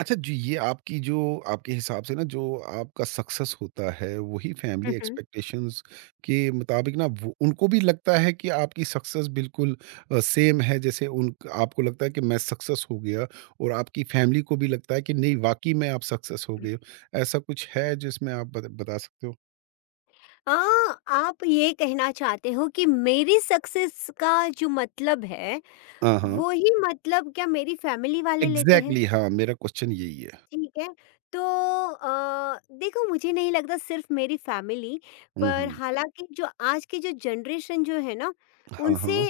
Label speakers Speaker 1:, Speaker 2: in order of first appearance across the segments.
Speaker 1: अच्छा जी, ये आपकी जो आपके हिसाब से ना जो आपका सक्सेस होता है, वही फैमिली
Speaker 2: हुँ, हुँ।
Speaker 1: एक्सपेक्टेशंस के मुताबिक ना वो उनको भी लगता है कि आपकी सक्सेस बिल्कुल सेम है जैसे उन आपको लगता है कि मैं सक्सेस हो गया और आपकी फैमिली को भी लगता है कि नहीं वाक़ई में आप सक्सेस हो गए हो। ऐसा कुछ है जिसमें आप बत बता सकते हो?
Speaker 2: अ, आप ये कहना चाहते हो कि मेरी सक्सेस का जो मतलब है,
Speaker 1: हाँ, हाँ।
Speaker 2: वो ही मतलब क्या मेरी फैमिली वाले लेते हैं,
Speaker 1: एग्ज़ैक्टली हाँ, मेरा क्वेश्चन यही है।
Speaker 2: ठीक है। तो देखो मुझे नहीं लगता सिर्फ मेरी फैमिली
Speaker 1: हुँ,
Speaker 2: पर।
Speaker 1: हुँ।
Speaker 2: हालाँकि जो आज की जो जनरेशन जो है ना,
Speaker 1: हाँ,
Speaker 2: उनसे
Speaker 1: हाँ।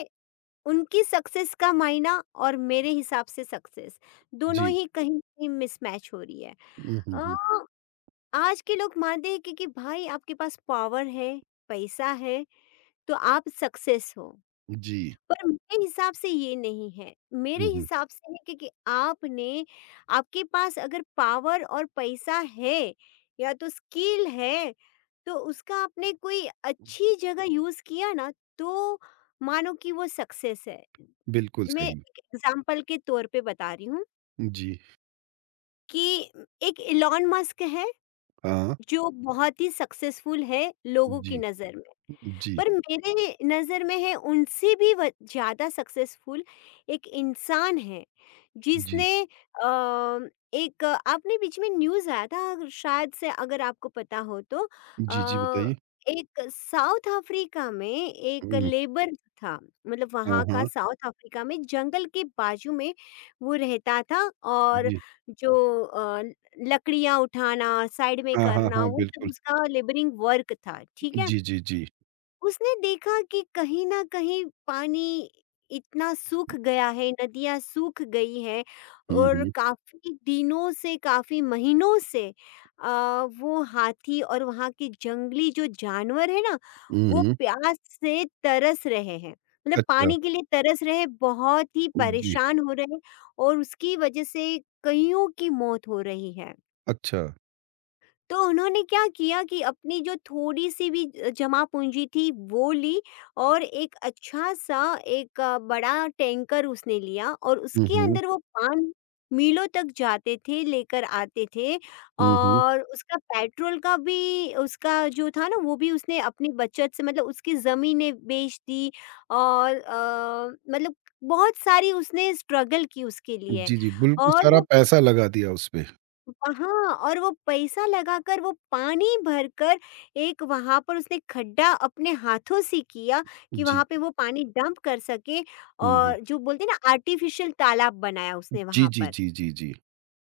Speaker 2: उनकी सक्सेस का मायना और मेरे हिसाब से सक्सेस, दोनों
Speaker 1: जी।
Speaker 2: ही कहीं न कहीं मिसमैच हो रही है।
Speaker 1: हुँ, हुँ,
Speaker 2: अ,
Speaker 1: हुँ।
Speaker 2: आज के लोग मानते हैं कि भाई आपके पास पावर है, पैसा है तो आप सक्सेस हो।
Speaker 1: जी।
Speaker 2: पर मेरे हिसाब से ये नहीं है। मेरे
Speaker 1: हुँ, हुँ।
Speaker 2: हिसाब से है कि आपने आपके पास अगर पावर और पैसा है या तो स्किल है, तो उसका आपने कोई अच्छी जगह यूज़ किया ना तो मानो कि वो सक्सेस है।
Speaker 1: बिल्कुल
Speaker 2: मैं
Speaker 1: सही।
Speaker 2: एक एग्ज़ाम्पल के तौर पे बता रही हूँ
Speaker 1: जी।
Speaker 2: कि एक इलॉन मस्क है
Speaker 1: हाँ।
Speaker 2: जो बहुत ही सक्सेसफुल है लोगों की
Speaker 1: जी,
Speaker 2: नज़र में।
Speaker 1: जी।
Speaker 2: पर मेरे नज़र में है उनसे भी ज़्यादा सक्सेसफुल एक इंसान है
Speaker 1: जी।
Speaker 2: जिसने एक आपने बीच में न्यूज़ आया था शायद से अगर आपको पता हो तो।
Speaker 1: जी, जी,
Speaker 2: अ,
Speaker 1: बताइए।
Speaker 2: एक साउथ अफ्रीका में एक
Speaker 1: हुँ,
Speaker 2: लेबर था, मतलब
Speaker 1: हाँ,
Speaker 2: वहाँ का
Speaker 1: हाँ।
Speaker 2: साउथ अफ्रीका में जंगल के बाजू में वो रहता था और
Speaker 1: जी।
Speaker 2: जो अ, लकड़ियाँ उठाना, साइड में
Speaker 1: हाँ, हाँ,
Speaker 2: करना,
Speaker 1: हाँ,
Speaker 2: वो सब
Speaker 1: बिल्कुल।
Speaker 2: उसका लेबरिंग वर्क था, ठीक है।
Speaker 1: जी, जी, जी।
Speaker 2: उसने देखा कि कहीं न कहीं पानी इतना सूख गया है, नदियाँ सूख गई हैं,
Speaker 1: हुँ,
Speaker 2: और
Speaker 1: हुँ।
Speaker 2: काफ़ी दिनों से, काफ़ी महीनों से अ, वो हाथी और वहाँ के जंगली जो जानवर हैं ना,
Speaker 1: हुँ,
Speaker 2: वो
Speaker 1: हुँ।
Speaker 2: प्यास से तरस रहे हैं। मतलब
Speaker 1: अच्छा।
Speaker 2: पानी के लिए तरस रहे, बहुत ही
Speaker 1: जी,
Speaker 2: परेशान हो रहे हैं, और उसकी वजह से कईयों की मौत हो रही है।
Speaker 1: अच्छा।
Speaker 2: तो उन्होंने क्या किया कि अपनी जो थोड़ी-सी भी जमा पूँजी थी वो ली, और एक अच्छा-सा बड़ा टैंकर उसने लिया, और
Speaker 1: हुँ,
Speaker 2: उसके
Speaker 1: हुँ।
Speaker 2: अंदर वो पान मीलों तक जाते थे, लेकर आते थे।
Speaker 1: हुँ, हुँ।
Speaker 2: और उसका पेट्रोल का भी उसका जो था ना, वो भी उसने अपनी बचत से, मतलब उसकी ज़मीनें बेच दी, और मतलब बहुत सारी उसने स्ट्रगल की उसके लिए।
Speaker 1: जी, जी, बिल्कुल
Speaker 2: और
Speaker 1: सारा
Speaker 2: वो
Speaker 1: पैसा लगा दिया उसपे।
Speaker 2: वहाँ और वो पैसा लगाकर, वो पानी भरकर, एक वहाँ पर उसने खड्डा अपने हाथों से किया कि
Speaker 1: जी,
Speaker 2: वहाँ पे
Speaker 1: जी।
Speaker 2: वो पानी डंप कर सके,
Speaker 1: हुँ, हुँ।
Speaker 2: और जो बोलते हैं ना आर्टिफिशियल तालाब बनाया उसने
Speaker 1: जी,
Speaker 2: वहाँ
Speaker 1: जी,
Speaker 2: पर।
Speaker 1: जी, जी, जी।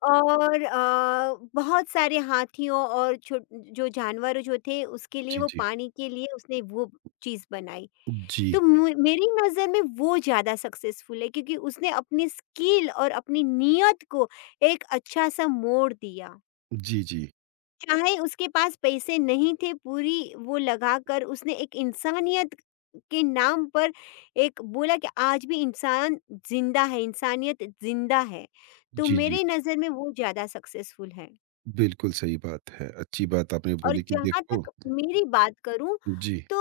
Speaker 2: और बहुत सारे हाथियों और छो जो जानवर जो थे उसके लिए,
Speaker 1: जी,
Speaker 2: वो
Speaker 1: जी।
Speaker 2: पानी के लिए उसने वो चीज़ बनाई।
Speaker 1: जी।
Speaker 2: तो मु मेरी नज़र में वो ज़्यादा सक्सेसफुल है क्योंकि उसने अपनी स्किल और अपनी नियत को एक अच्छा-सा मोड़ दिया।
Speaker 1: जी, जी।
Speaker 2: चाहे उसके पास पैसे नहीं थे, पूरी वो लगाकर उसने एक इंसानियत के नाम पर एक बोला कि आज भी इंसान जिंदा है, इंसानियत जिंदा है। तो
Speaker 1: जी, जी।
Speaker 2: मेरे नज़र में वो ज़्यादा सक्सेसफुल है।
Speaker 1: बिल्कुल सही बात है। अच्छी बात आपने
Speaker 2: और
Speaker 1: बोली कि
Speaker 2: जहाँ
Speaker 1: देखो
Speaker 2: तक मेरी बात करूँ,
Speaker 1: जी।
Speaker 2: तो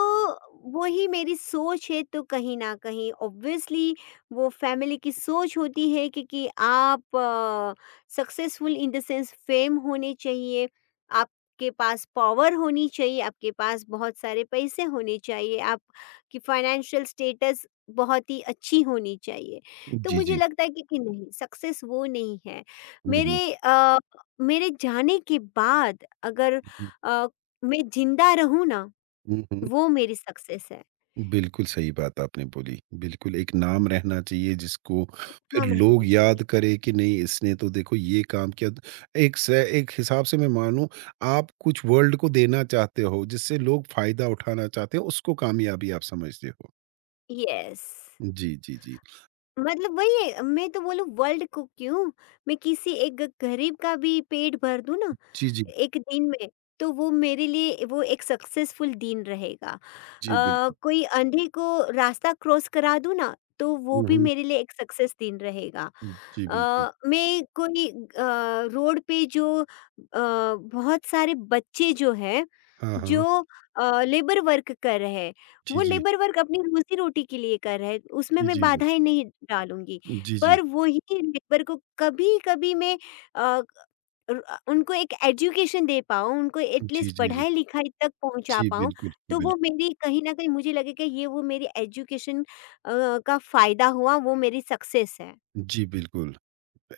Speaker 2: वही मेरी सोच है। तो कहीं न कहीं ऑब्वियसली वो फैमिली की सोच होती है कि आप successful in the sense fame होने चाहिए, आपके पास पॉवर होनी चाहिए, आपके पास बहुत सारे पैसे होने चाहिए, आपकी फ़ाइनेंशियल स्टेटस बहुत ही अच्छी होनी चाहिए। तो
Speaker 1: जी,
Speaker 2: मुझे
Speaker 1: जी।
Speaker 2: लगता है कि नहीं, सक्सेस वो नहीं है।
Speaker 1: हुँ,
Speaker 2: मेरे
Speaker 1: हुँ।
Speaker 2: अ, मेरे जाने के बाद अगर अ, मैं जिंदा रहूँ ना,
Speaker 1: हुँ, हुँ।
Speaker 2: वो मेरी सक्सेस है।
Speaker 1: बिल्कुल सही बात आपने बोली। बिल्कुल एक नाम रहना चाहिए जिसको फिर
Speaker 2: हम
Speaker 1: लोग
Speaker 2: रहना चाहिए।
Speaker 1: याद करें कि नहीं इसने तो देखो ये काम किया। एक हिसाब से मैं मानूँ आप कुछ वर्ल्ड को देना चाहते हो जिससे लोग फ़ायदा उठाना चाहते हो उसको कामयाबी आप समझते हो।
Speaker 2: यस।
Speaker 1: जी, जी, जी।
Speaker 2: मतलब वही है, मैं तो बोलूँ वर्ल्ड को क्यों, मैं किसी एक गरीब का भी पेट भर दूँ ना,
Speaker 1: जी, जी।
Speaker 2: एक दिन में, तो वो मेरे लिए वो एक सक्सेसफुल दिन रहेगा।
Speaker 1: जी, बिल्कुल।
Speaker 2: कोई अंधे को रास्ता क्रॉस करा दूँ ना, तो वो
Speaker 1: हुँ,
Speaker 2: भी
Speaker 1: हुँ।
Speaker 2: मेरे लिए एक सक्सेस दिन रहेगा।
Speaker 1: जी, बिल्कुल।
Speaker 2: मैं कोई रोड पे जो बहुत सारे बच्चे जो हैं,
Speaker 1: हाँ, हाँ।
Speaker 2: जो लेबर वर्क कर रहे हैं,
Speaker 1: जी,
Speaker 2: वो
Speaker 1: जी।
Speaker 2: लेबर वर्क अपनी रोज़ी-रोटी के लिए कर रहा है, उसमें
Speaker 1: जी,
Speaker 2: मैं
Speaker 1: जी, जी।
Speaker 2: बाधाएँ नहीं डालूँगी।
Speaker 1: जी, जी।
Speaker 2: पर वो ही लेबर को कभी-कभी मैं अ, उनको एक एजुकेशन दे पाऊँ, उनको एट
Speaker 1: जी,
Speaker 2: लीस्ट
Speaker 1: जी, जी।
Speaker 2: पढ़ाई-लिखाई तक पहुँचा
Speaker 1: जी,
Speaker 2: पाऊँ,
Speaker 1: बिल्कुल,
Speaker 2: तो वो
Speaker 1: बिल्कुल।
Speaker 2: मेरी कहीं न कहीं मुझे लगेगा ये वो मेरी एजुकेशन का फ़ायदा हुआ, वो मेरी सक्सेस है।
Speaker 1: जी, बिल्कुल।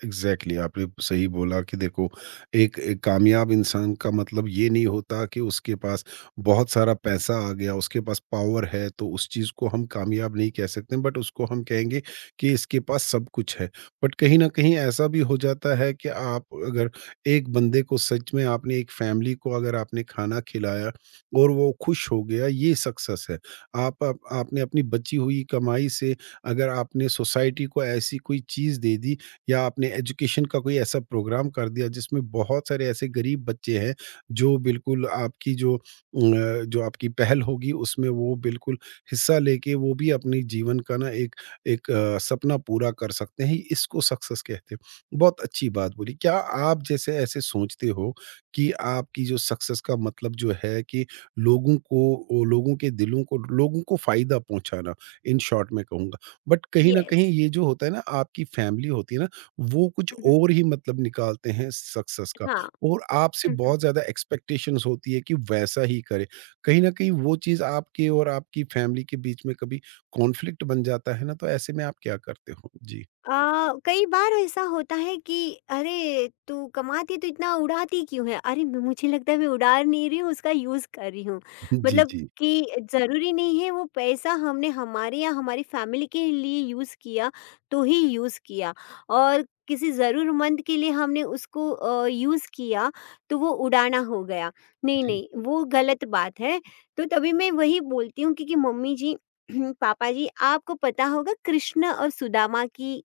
Speaker 1: एग्जैक्टली exactly, आपने सही बोला कि देखो एक, एक कामयाब इंसान का मतलब ये नहीं होता कि उसके पास बहुत सारा पैसा आ गया उसके पास पावर है तो उस चीज़ को हम कामयाब नहीं कह सकते बट उसको हम कहेंगे कि इसके पास सब कुछ है बट कहीं ना कहीं ऐसा भी हो जाता है कि आप अगर एक बंदे को सच में आपने एक फैमिली को अगर आपने खाना खिलाया और वो खुश हो गया ये सक्सेस है। आप आपने अपनी बची हुई कमाई से अगर आपने सोसाइटी को ऐसी कोई चीज़ दे दी या आपने एजुकेशन का कोई ऐसा प्रोग्राम कर दिया जिसमें बहुत सारे ऐसे गरीब बच्चे हैं जो बिल्कुल आपकी जो जो आपकी पहल होगी उसमें वो बिल्कुल हिस्सा लेके वो भी अपने जीवन का ना एक एक अ, सपना पूरा कर सकते हैं। इसको सक्सेस कहते हैं। बहुत अच्छी बात बोली। क्या आप जैसे ऐसे सोचते हो कि आपकी जो सक्सेस का मतलब जो है कि लोगों को वो लोगों के दिलों को लोगों को फायदा पहुंचाना इन शॉर्ट में कहूंगा। बट कहीं ना कहीं
Speaker 2: येस।
Speaker 1: ये जो होता है ना आपकी फैमिली होती है ना वो कुछ
Speaker 2: हुँ, हुँ।
Speaker 1: और ही मतलब निकालते हैं सक्सेस का
Speaker 2: हाँ।
Speaker 1: और आपसे बहुत ज़्यादा एक्सपेक्टेशंस होती है कि वैसा ही करें। कहीं न कहीं वो चीज़ आपके और आपकी फैमिली के बीच में कभी कॉन्फ्लिक्ट बन जाता है ना, तो ऐसे में आप क्या करते हो? जी।
Speaker 2: कई बार ऐसा होता है कि अरे तू कमाती तो इतना उड़ाती क्यों है। अरे, मुझे लगता है मैं उड़ा नहीं रही हूँ, उसका यूज कर रही हूँ।
Speaker 1: जी,
Speaker 2: मतलब
Speaker 1: जी।
Speaker 2: कि जरूरी नहीं है वो पैसा हमने हमारे या हमारी फैमिली के लिए यूज किया तो ही यूज किया, और किसी जरूरतमंद के लिए हमने उसको यूज किया तो वो उड़ाना हो गया। नहीं
Speaker 1: जी।
Speaker 2: नहीं, वो गलत बात है। तो तभी मैं वही बोलती हूँ क्योंकि मम्मी जी पापा जी, आपको पता होगा कृष्ण और सुदामा की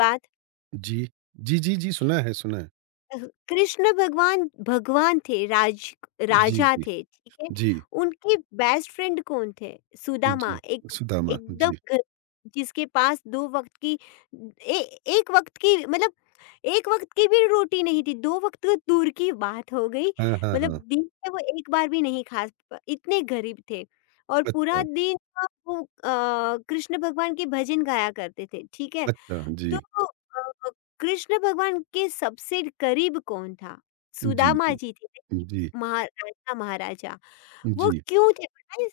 Speaker 2: बात।
Speaker 1: जी। जी, जी, जी, सुना है, सुना है।
Speaker 2: अ, कृष्ण भगवान भगवान थे,
Speaker 1: जी,
Speaker 2: राजा
Speaker 1: जी।
Speaker 2: थे, ठीक है?
Speaker 1: जी।
Speaker 2: उनके बेस्ट फ्रेंड कौन थे?
Speaker 1: जी।
Speaker 2: सुदामा। एक
Speaker 1: सुदामा,
Speaker 2: एकदम
Speaker 1: जी।
Speaker 2: ग जिसके पास 2 वक़्त की ए 1 वक़्त की, मतलब 1 वक़्त की भी रोटी नहीं थी, 2 वक़्त तो दूर की बात हो गई।
Speaker 1: हाँ, हाँ,
Speaker 2: मतलब
Speaker 1: हाँ।
Speaker 2: दिन में वो एक बार भी नहीं खा प इतने गरीब थे, और पूरा
Speaker 1: अच्छा,
Speaker 2: दिन वो कृष्ण भगवान के भजन गाया करते थे, ठीक है?
Speaker 1: अच्छा।
Speaker 2: तो
Speaker 1: जी।
Speaker 2: अ, कृष्ण भगवान के सबसे करीब कौन था?
Speaker 1: जी,
Speaker 2: सुदामा
Speaker 1: जी।
Speaker 2: जी थे।
Speaker 1: जी।
Speaker 2: महाराजा, महाराजा। वो
Speaker 1: जी।
Speaker 2: क्यों थे पता है?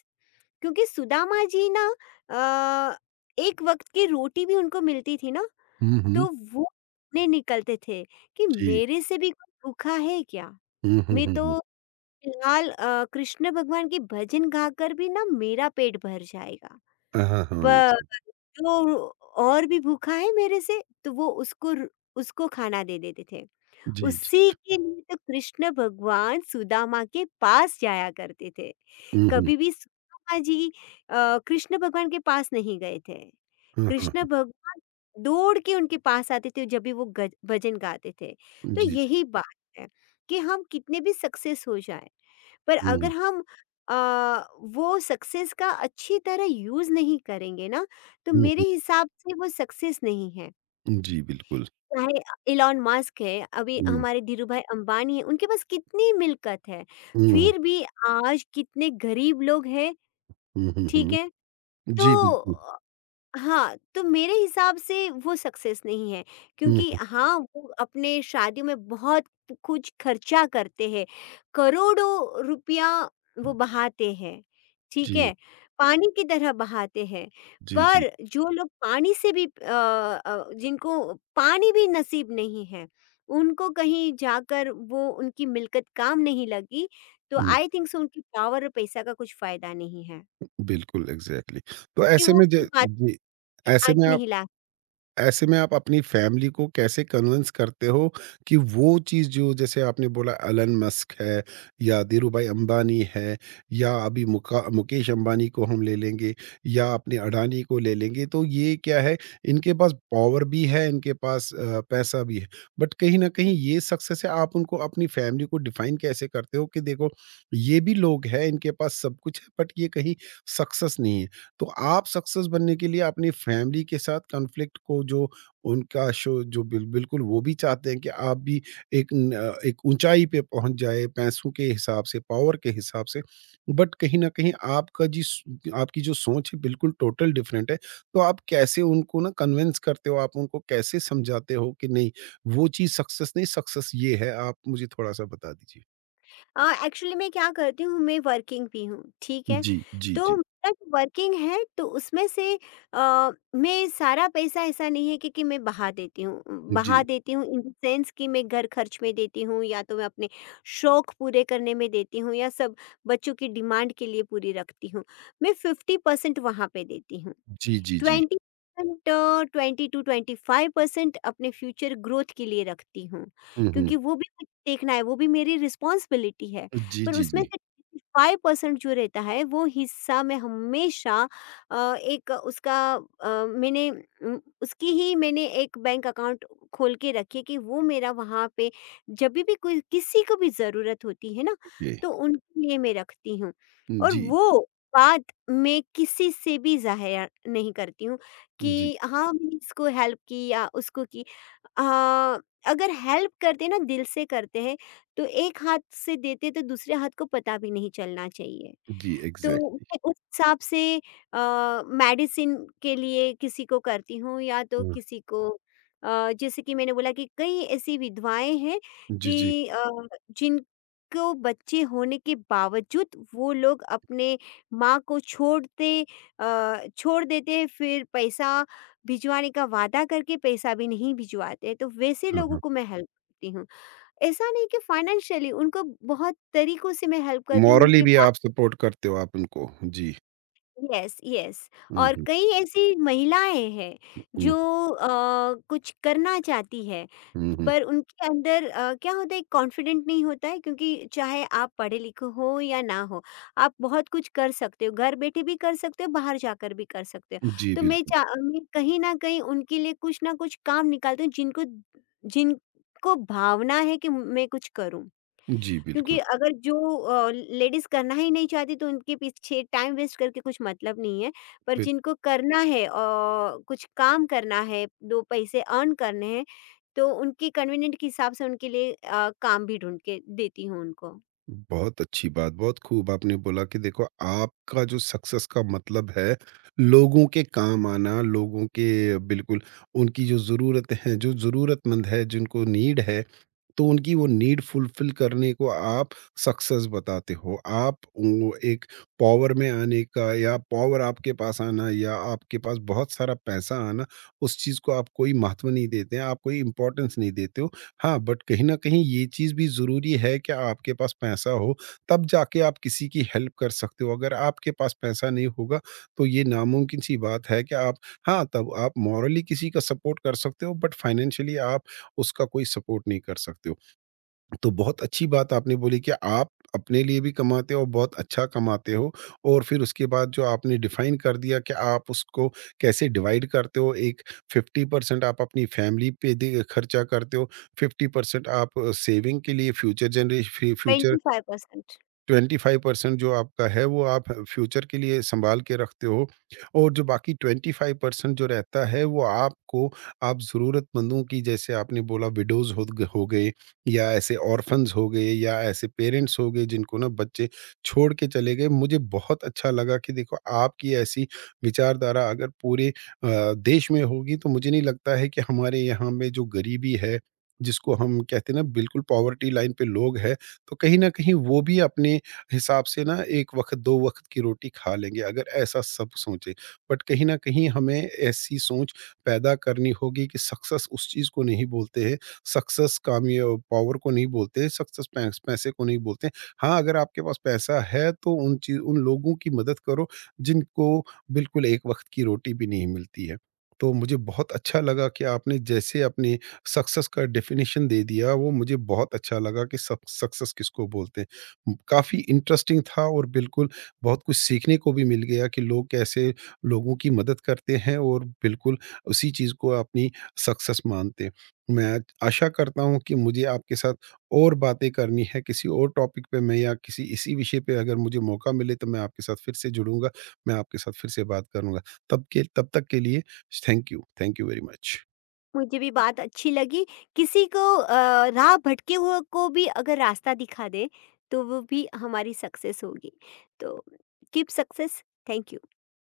Speaker 2: क्योंकि सुदामा जी ना अ, एक वक़्त की रोटी भी उनको मिलती थी ना,
Speaker 1: हुँ, हुँ।
Speaker 2: तो वो ने निकलते थे कि
Speaker 1: जी।
Speaker 2: मेरे से भी कोई भूखा है क्या?
Speaker 1: हुँ, हुँ,
Speaker 2: मैं
Speaker 1: हुँ, हुँ।
Speaker 2: तो फिलहाल कृष्ण भगवान के भजन गाकर भी ना मेरा पेट भर जाएगा।
Speaker 1: हाँ, हाँ।
Speaker 2: पर
Speaker 1: हाँ,
Speaker 2: जो और भी भूखा है मेरे से, तो वो उसको उसको खाना दे देते थे।
Speaker 1: जी, जी।
Speaker 2: उसी के लिए तो कृष्ण भगवान सुदामा के पास जाया करते थे,
Speaker 1: हुँ, हुँ।
Speaker 2: कभी भी सुदामा जी कृष्ण भगवान के पास नहीं गए थे।
Speaker 1: हाँ,
Speaker 2: कृष्ण
Speaker 1: हाँ।
Speaker 2: भगवान दौड़ के उनके पास आते थे जब भी वो गज भजन गाते थे। तो
Speaker 1: जी, जी।
Speaker 2: यही बात है कि हम कितने भी सक्सेस हो जाएँ, पर
Speaker 1: हुँ,
Speaker 2: अगर हम अ, वो सक्सेस का अच्छी तरह यूज़ नहीं करेंगे ना, तो
Speaker 1: हुँ,
Speaker 2: मेरे
Speaker 1: हुँ,
Speaker 2: हिसाब से वो सक्सेस नहीं है।
Speaker 1: हुँ। जी, बिल्कुल।
Speaker 2: चाहे इलॉन मस्क है, अभी
Speaker 1: हुँ,
Speaker 2: हमारे धीरूभाई अंबानी है, उनके पास कितनी मिल्कत है,
Speaker 1: हुँ,
Speaker 2: फिर भी आज कितने गरीब लोग हैं,
Speaker 1: हुँ, हुँ,
Speaker 2: ठीक
Speaker 1: हुँ।
Speaker 2: है?
Speaker 1: जी,
Speaker 2: तो
Speaker 1: बिल्कुल।
Speaker 2: अ, हाँ, तो मेरे हिसाब से वो सक्सेस नहीं है,
Speaker 1: हुँ,
Speaker 2: क्योंकि
Speaker 1: हुँ।
Speaker 2: हाँ, वो अपने शादियों में बहुत कुछ खर्चा करते हैं, करोड़ों रुपया वो बहाते हैं, ठीक
Speaker 1: जी,
Speaker 2: है? पानी की तरह बहाते हैं,
Speaker 1: जी, जी।
Speaker 2: पर जो लोग पानी से भी जिनको पानी भी नसीब नहीं है, उनको कहीं जाकर वो उनकी मिल्कत काम नहीं लगी, तो
Speaker 1: हुँ,
Speaker 2: आई थिंक सो उनकी पावर और पैसा का कुछ फ़ायदा नहीं है,
Speaker 1: बिल्कुल एग्ज़ैक्टली। तो
Speaker 2: कि
Speaker 1: ऐसे
Speaker 2: वो
Speaker 1: में
Speaker 2: उसकी
Speaker 1: ज जी, ऐसे में
Speaker 2: आगे
Speaker 1: आप
Speaker 2: नहीं ला।
Speaker 1: ऐसे में आप अपनी फैमिली को कैसे कन्विंस करते हो कि वो चीज़ जो जैसे आपने बोला एलन मस्क है या धीरूभाई अंबानी है या अभी मुका मुकेश अंबानी को हम ले लेंगे या अपने अडानी को ले लेंगे तो ये क्या है इनके पास पावर भी है इनके पास पैसा भी है बट कहीं ना कहीं
Speaker 2: हुँ।
Speaker 1: ये सक्सेस है। आप उनको अपनी फैमिली को डिफाइन कैसे करते हो कि देखो ये भी लोग हैं इनके पास सब कुछ है बट ये कहीं सक्सेस नहीं है। तो आप सक्सेस बनने के लिए अपनी फैमिली के साथ कॉन्फ्लिक्ट को जो उनका शो जो बिल्कुल वो भी चाहते हैं कि आप भी एक न- अ, एक ऊंचाई पे पहुंच जाए पैसों के हिसाब से पावर के हिसाब से। बट कहीं ना कहीं आपकी जो सोच है बिल्कुल टोटल डिफरेंट है। तो आप कैसे उनको ना कन्विंस करते हो आप उनको कैसे समझाते हो कि नहीं वो चीज़ सक्सेस नहीं, सक्सेस ये है आप मुझे थोड़ा सा बता दीजिए।
Speaker 2: एक्चुअली मैं क्या करती हूँ, मैं वर्किंग भी हूँ, ठीक है?
Speaker 1: जी जी
Speaker 2: तो
Speaker 1: जी
Speaker 2: मेरा जो वर्किंग है तो उसमें से मैं सारा पैसा ऐसा नहीं है कि मैं बहा देती हूँ। बहा
Speaker 1: जी
Speaker 2: देती हूँ इन द सेंस कि मैं घर खर्च में देती हूँ, या तो मैं अपने शौक पूरे करने में देती हूँ, या सब बच्चों की डिमांड के लिए पूरी रखती हूँ। मैं 50% वहाँ पे देती हूँ।
Speaker 1: जी जी जी।
Speaker 2: ट्वेंटी 20-25% अपने फ्यूचर ग्रोथ के लिए रखती हूँ,
Speaker 1: हम्म।
Speaker 2: क्योंकि वो भी मुझे देखना है, वो भी मेरी रिस्पॉन्सिबिलिटी है।
Speaker 1: जी
Speaker 2: पर
Speaker 1: जी
Speaker 2: उसमें
Speaker 1: जी।
Speaker 2: से फाइव परसेंट जो रहता है वो हिस्सा मैं हमेशा मैंने उसकी ही मैंने एक बैंक अकाउंट खोल के रखी है कि वो मेरा वहाँ पे जब भी कोई किसी को भी ज़रूरत होती है ना,
Speaker 1: ओके।
Speaker 2: तो उनके लिए मैं रखती हूँ। और
Speaker 1: जी
Speaker 2: वो बाद मैं किसी से भी ज़ाहिर नहीं करती हूँ कि
Speaker 1: जी,
Speaker 2: हाँ मैंने इसको हेल्प की या उसको की। अ, अगर हेल्प करते हैं ना, दिल से करते हैं, तो एक हाथ से देते तो दूसरे हाथ को पता भी नहीं चलना चाहिए।
Speaker 1: जी,
Speaker 2: तो
Speaker 1: एग्ज़ैक्ट।
Speaker 2: मैं उस हिसाब से मेडिसिन के लिए किसी को करती हूँ, या तो
Speaker 1: हुँ,
Speaker 2: किसी को जैसे कि मैंने बोला कि कई ऐसी विधवाएं हैं
Speaker 1: जी,
Speaker 2: कि
Speaker 1: जी,
Speaker 2: जिनको बच्चे होने के बावजूद वो लोग अपने माँ को छोड़ देते हैं, फिर पैसा भिजवाने का वादा करके पैसा भी नहीं भिजवाते, तो वैसे
Speaker 1: हाँ,
Speaker 2: लोगों
Speaker 1: हाँ।
Speaker 2: को मैं हेल्प करती हूँ। ऐसा नहीं कि फाइनेंशियली उनको, बहुत तरीकों से मैं हेल्प करती हूँ
Speaker 1: मॉरली
Speaker 2: उनके।
Speaker 1: भी आप सपोर्ट करते हो आप उनको, जी।
Speaker 2: Yes yes.
Speaker 1: हुँ,
Speaker 2: और
Speaker 1: हुँ,
Speaker 2: कई ऐसी महिलाएं हैं
Speaker 1: हुँ,
Speaker 2: जो अ, कुछ करना चाहती है,
Speaker 1: हुँ, हुँ।
Speaker 2: पर उनके अंदर क्या होता है कॉन्फिडेंट नहीं होता है, क्योंकि चाहे आप पढ़े लिखे हो या ना हो, आप बहुत कुछ कर सकते हो, घर बैठे भी कर सकते हो, बाहर जाकर भी कर सकते हो।
Speaker 1: जी,
Speaker 2: तो
Speaker 1: बिल्कुल।
Speaker 2: मैं कहीं ना कहीं उनके लिए कुछ ना कुछ काम निकालती हूँ, जिनको जिनको भावना है कि मैं कुछ करूँ।
Speaker 1: जी, बिल्कुल।
Speaker 2: क्योंकि अगर जो लेडीज़ करना ही नहीं चाहती, तो उनके पीछे टाइम वेस्ट करके कुछ मतलब नहीं है। पर
Speaker 1: बिल्कुल।
Speaker 2: जिनको करना है कुछ काम करना है, 2 पैसे अर्न करने हैं, तो उनके कन्वीनिएंट के हिसाब से उनके लिए काम भी ढूँढ के देती हूँ उनको।
Speaker 1: बहुत अच्छी बात, बहुत खूब आपने बोला कि देखो आपका जो सक्सेस का मतलब है, लोगों के काम आना, लोगों के बिल्कुल उनकी जो ज़रूरत है, जो ज़रूरतमंद है, जिनको नीड है, तो उनकी वो नीड फुलफ़िल करने को आप सक्सेस बताते हो। आप वो एक पॉवर में आने का या पॉवर आपके पास आना या आपके पास बहुत सारा पैसा आना, उस चीज़ को आप कोई महत्व नहीं देते हैं, आप कोई इम्पोर्टेंस नहीं देते हो। हाँ, बट कहीं न कहीं ये चीज़ भी ज़रूरी है कि आपके पास पैसा हो, तब जाके आप किसी की हेल्प कर सकते हो। अगर आपके पास पैसा नहीं होगा, तो ये नामुमकिन सी बात है कि आप। हाँ, तब आप मॉरली किसी का सपोर्ट कर सकते हो बट फाइनेंशियली आप उसका कोई सपोर्ट नहीं कर सकते हो। तो बहुत अच्छी बात आपने बोली कि आप अपने लिए भी कमाते हो बहुत अच्छा कमाते हो और फिर उसके बाद जो आपने डिफाइन कर दिया कि आप उसको कैसे डिवाइड करते हो। एक 50% आप अपनी फैमिली पे दे खर्चा करते हो, 50% आप सेविंग के लिए फ्यूचर जनरेशन फ्यूचर।
Speaker 2: 25%।
Speaker 1: 25% जो आपका है वो आप फ्यूचर के लिए सँभाल के रखते हो और जो बाकी 25% जो रहता है वो आपको आप ज़रूरतमंदों की जैसे आपने बोला विडोज़ हो गए या ऐसे ऑर्फन्स हो गए या ऐसे पेरेंट्स हो गए जिनको ना बच्चे छोड़ के चले गए। मुझे बहुत अच्छा लगा कि देखो आपकी ऐसी विचारधारा अगर पूरे देश में होगी तो मुझे नहीं लगता है कि हमारे यहाँ में जो गरीबी है, जिसको हम कहते हैं ना बिल्कुल पॉवर्टी लाइन पे लोग हैं, तो कहीं न कहीं वो भी अपने हिसाब से ना एक वक़्त, दो वक़्त की रोटी खा लेंगे, अगर ऐसा सब सोचें। बट कहीं न कहीं हमें ऐसी सोच पैदा करनी होगी कि सक्सेस उस चीज़ को नहीं बोलते हैं, सक्सेस कामया पावर को नहीं बोलते हैं, सक्सेस पैसे को नहीं बोलते हैं। हाँ, अगर आपके पास पैसा है तो उन लोगों की मदद करो जिनको बिल्कुल एक वक़्त की रोटी भी नहीं मिलती है। तो मुझे बहुत अच्छा लगा कि आपने जैसे अपने सक्सेस का डेफ़िनेशन दे दिया, वो मुझे बहुत अच्छा लगा कि सक सक्सेस किसको बोलते हैं। काफ़ी इंटरेस्टिंग था और बिल्कुल बहुत कुछ सीखने को भी मिल गया कि लोग कैसे लोगों की मदद करते हैं और बिल्कुल उसी चीज़ को अपनी सक्सेस मानते हैं। मैं आशा करता हूँ कि मुझे आपके साथ और बातें करनी है किसी और टॉपिक पे मैं या किसी इसी विषय पे अगर मुझे मौका मिले तो मैं आपके साथ फिर से जुड़ूँगा, मैं आपके साथ फिर से बात करूँगा। तब तक के लिए थैंक यू वेरी मच।
Speaker 2: मुझे भी बात अच्छी लगी। किसी को राह भटके हुए को भी अगर रास्ता दिखा दे, तो वो भी हमारी सक्सेस होगी। तो कीप सक्सेस, थैंक यू।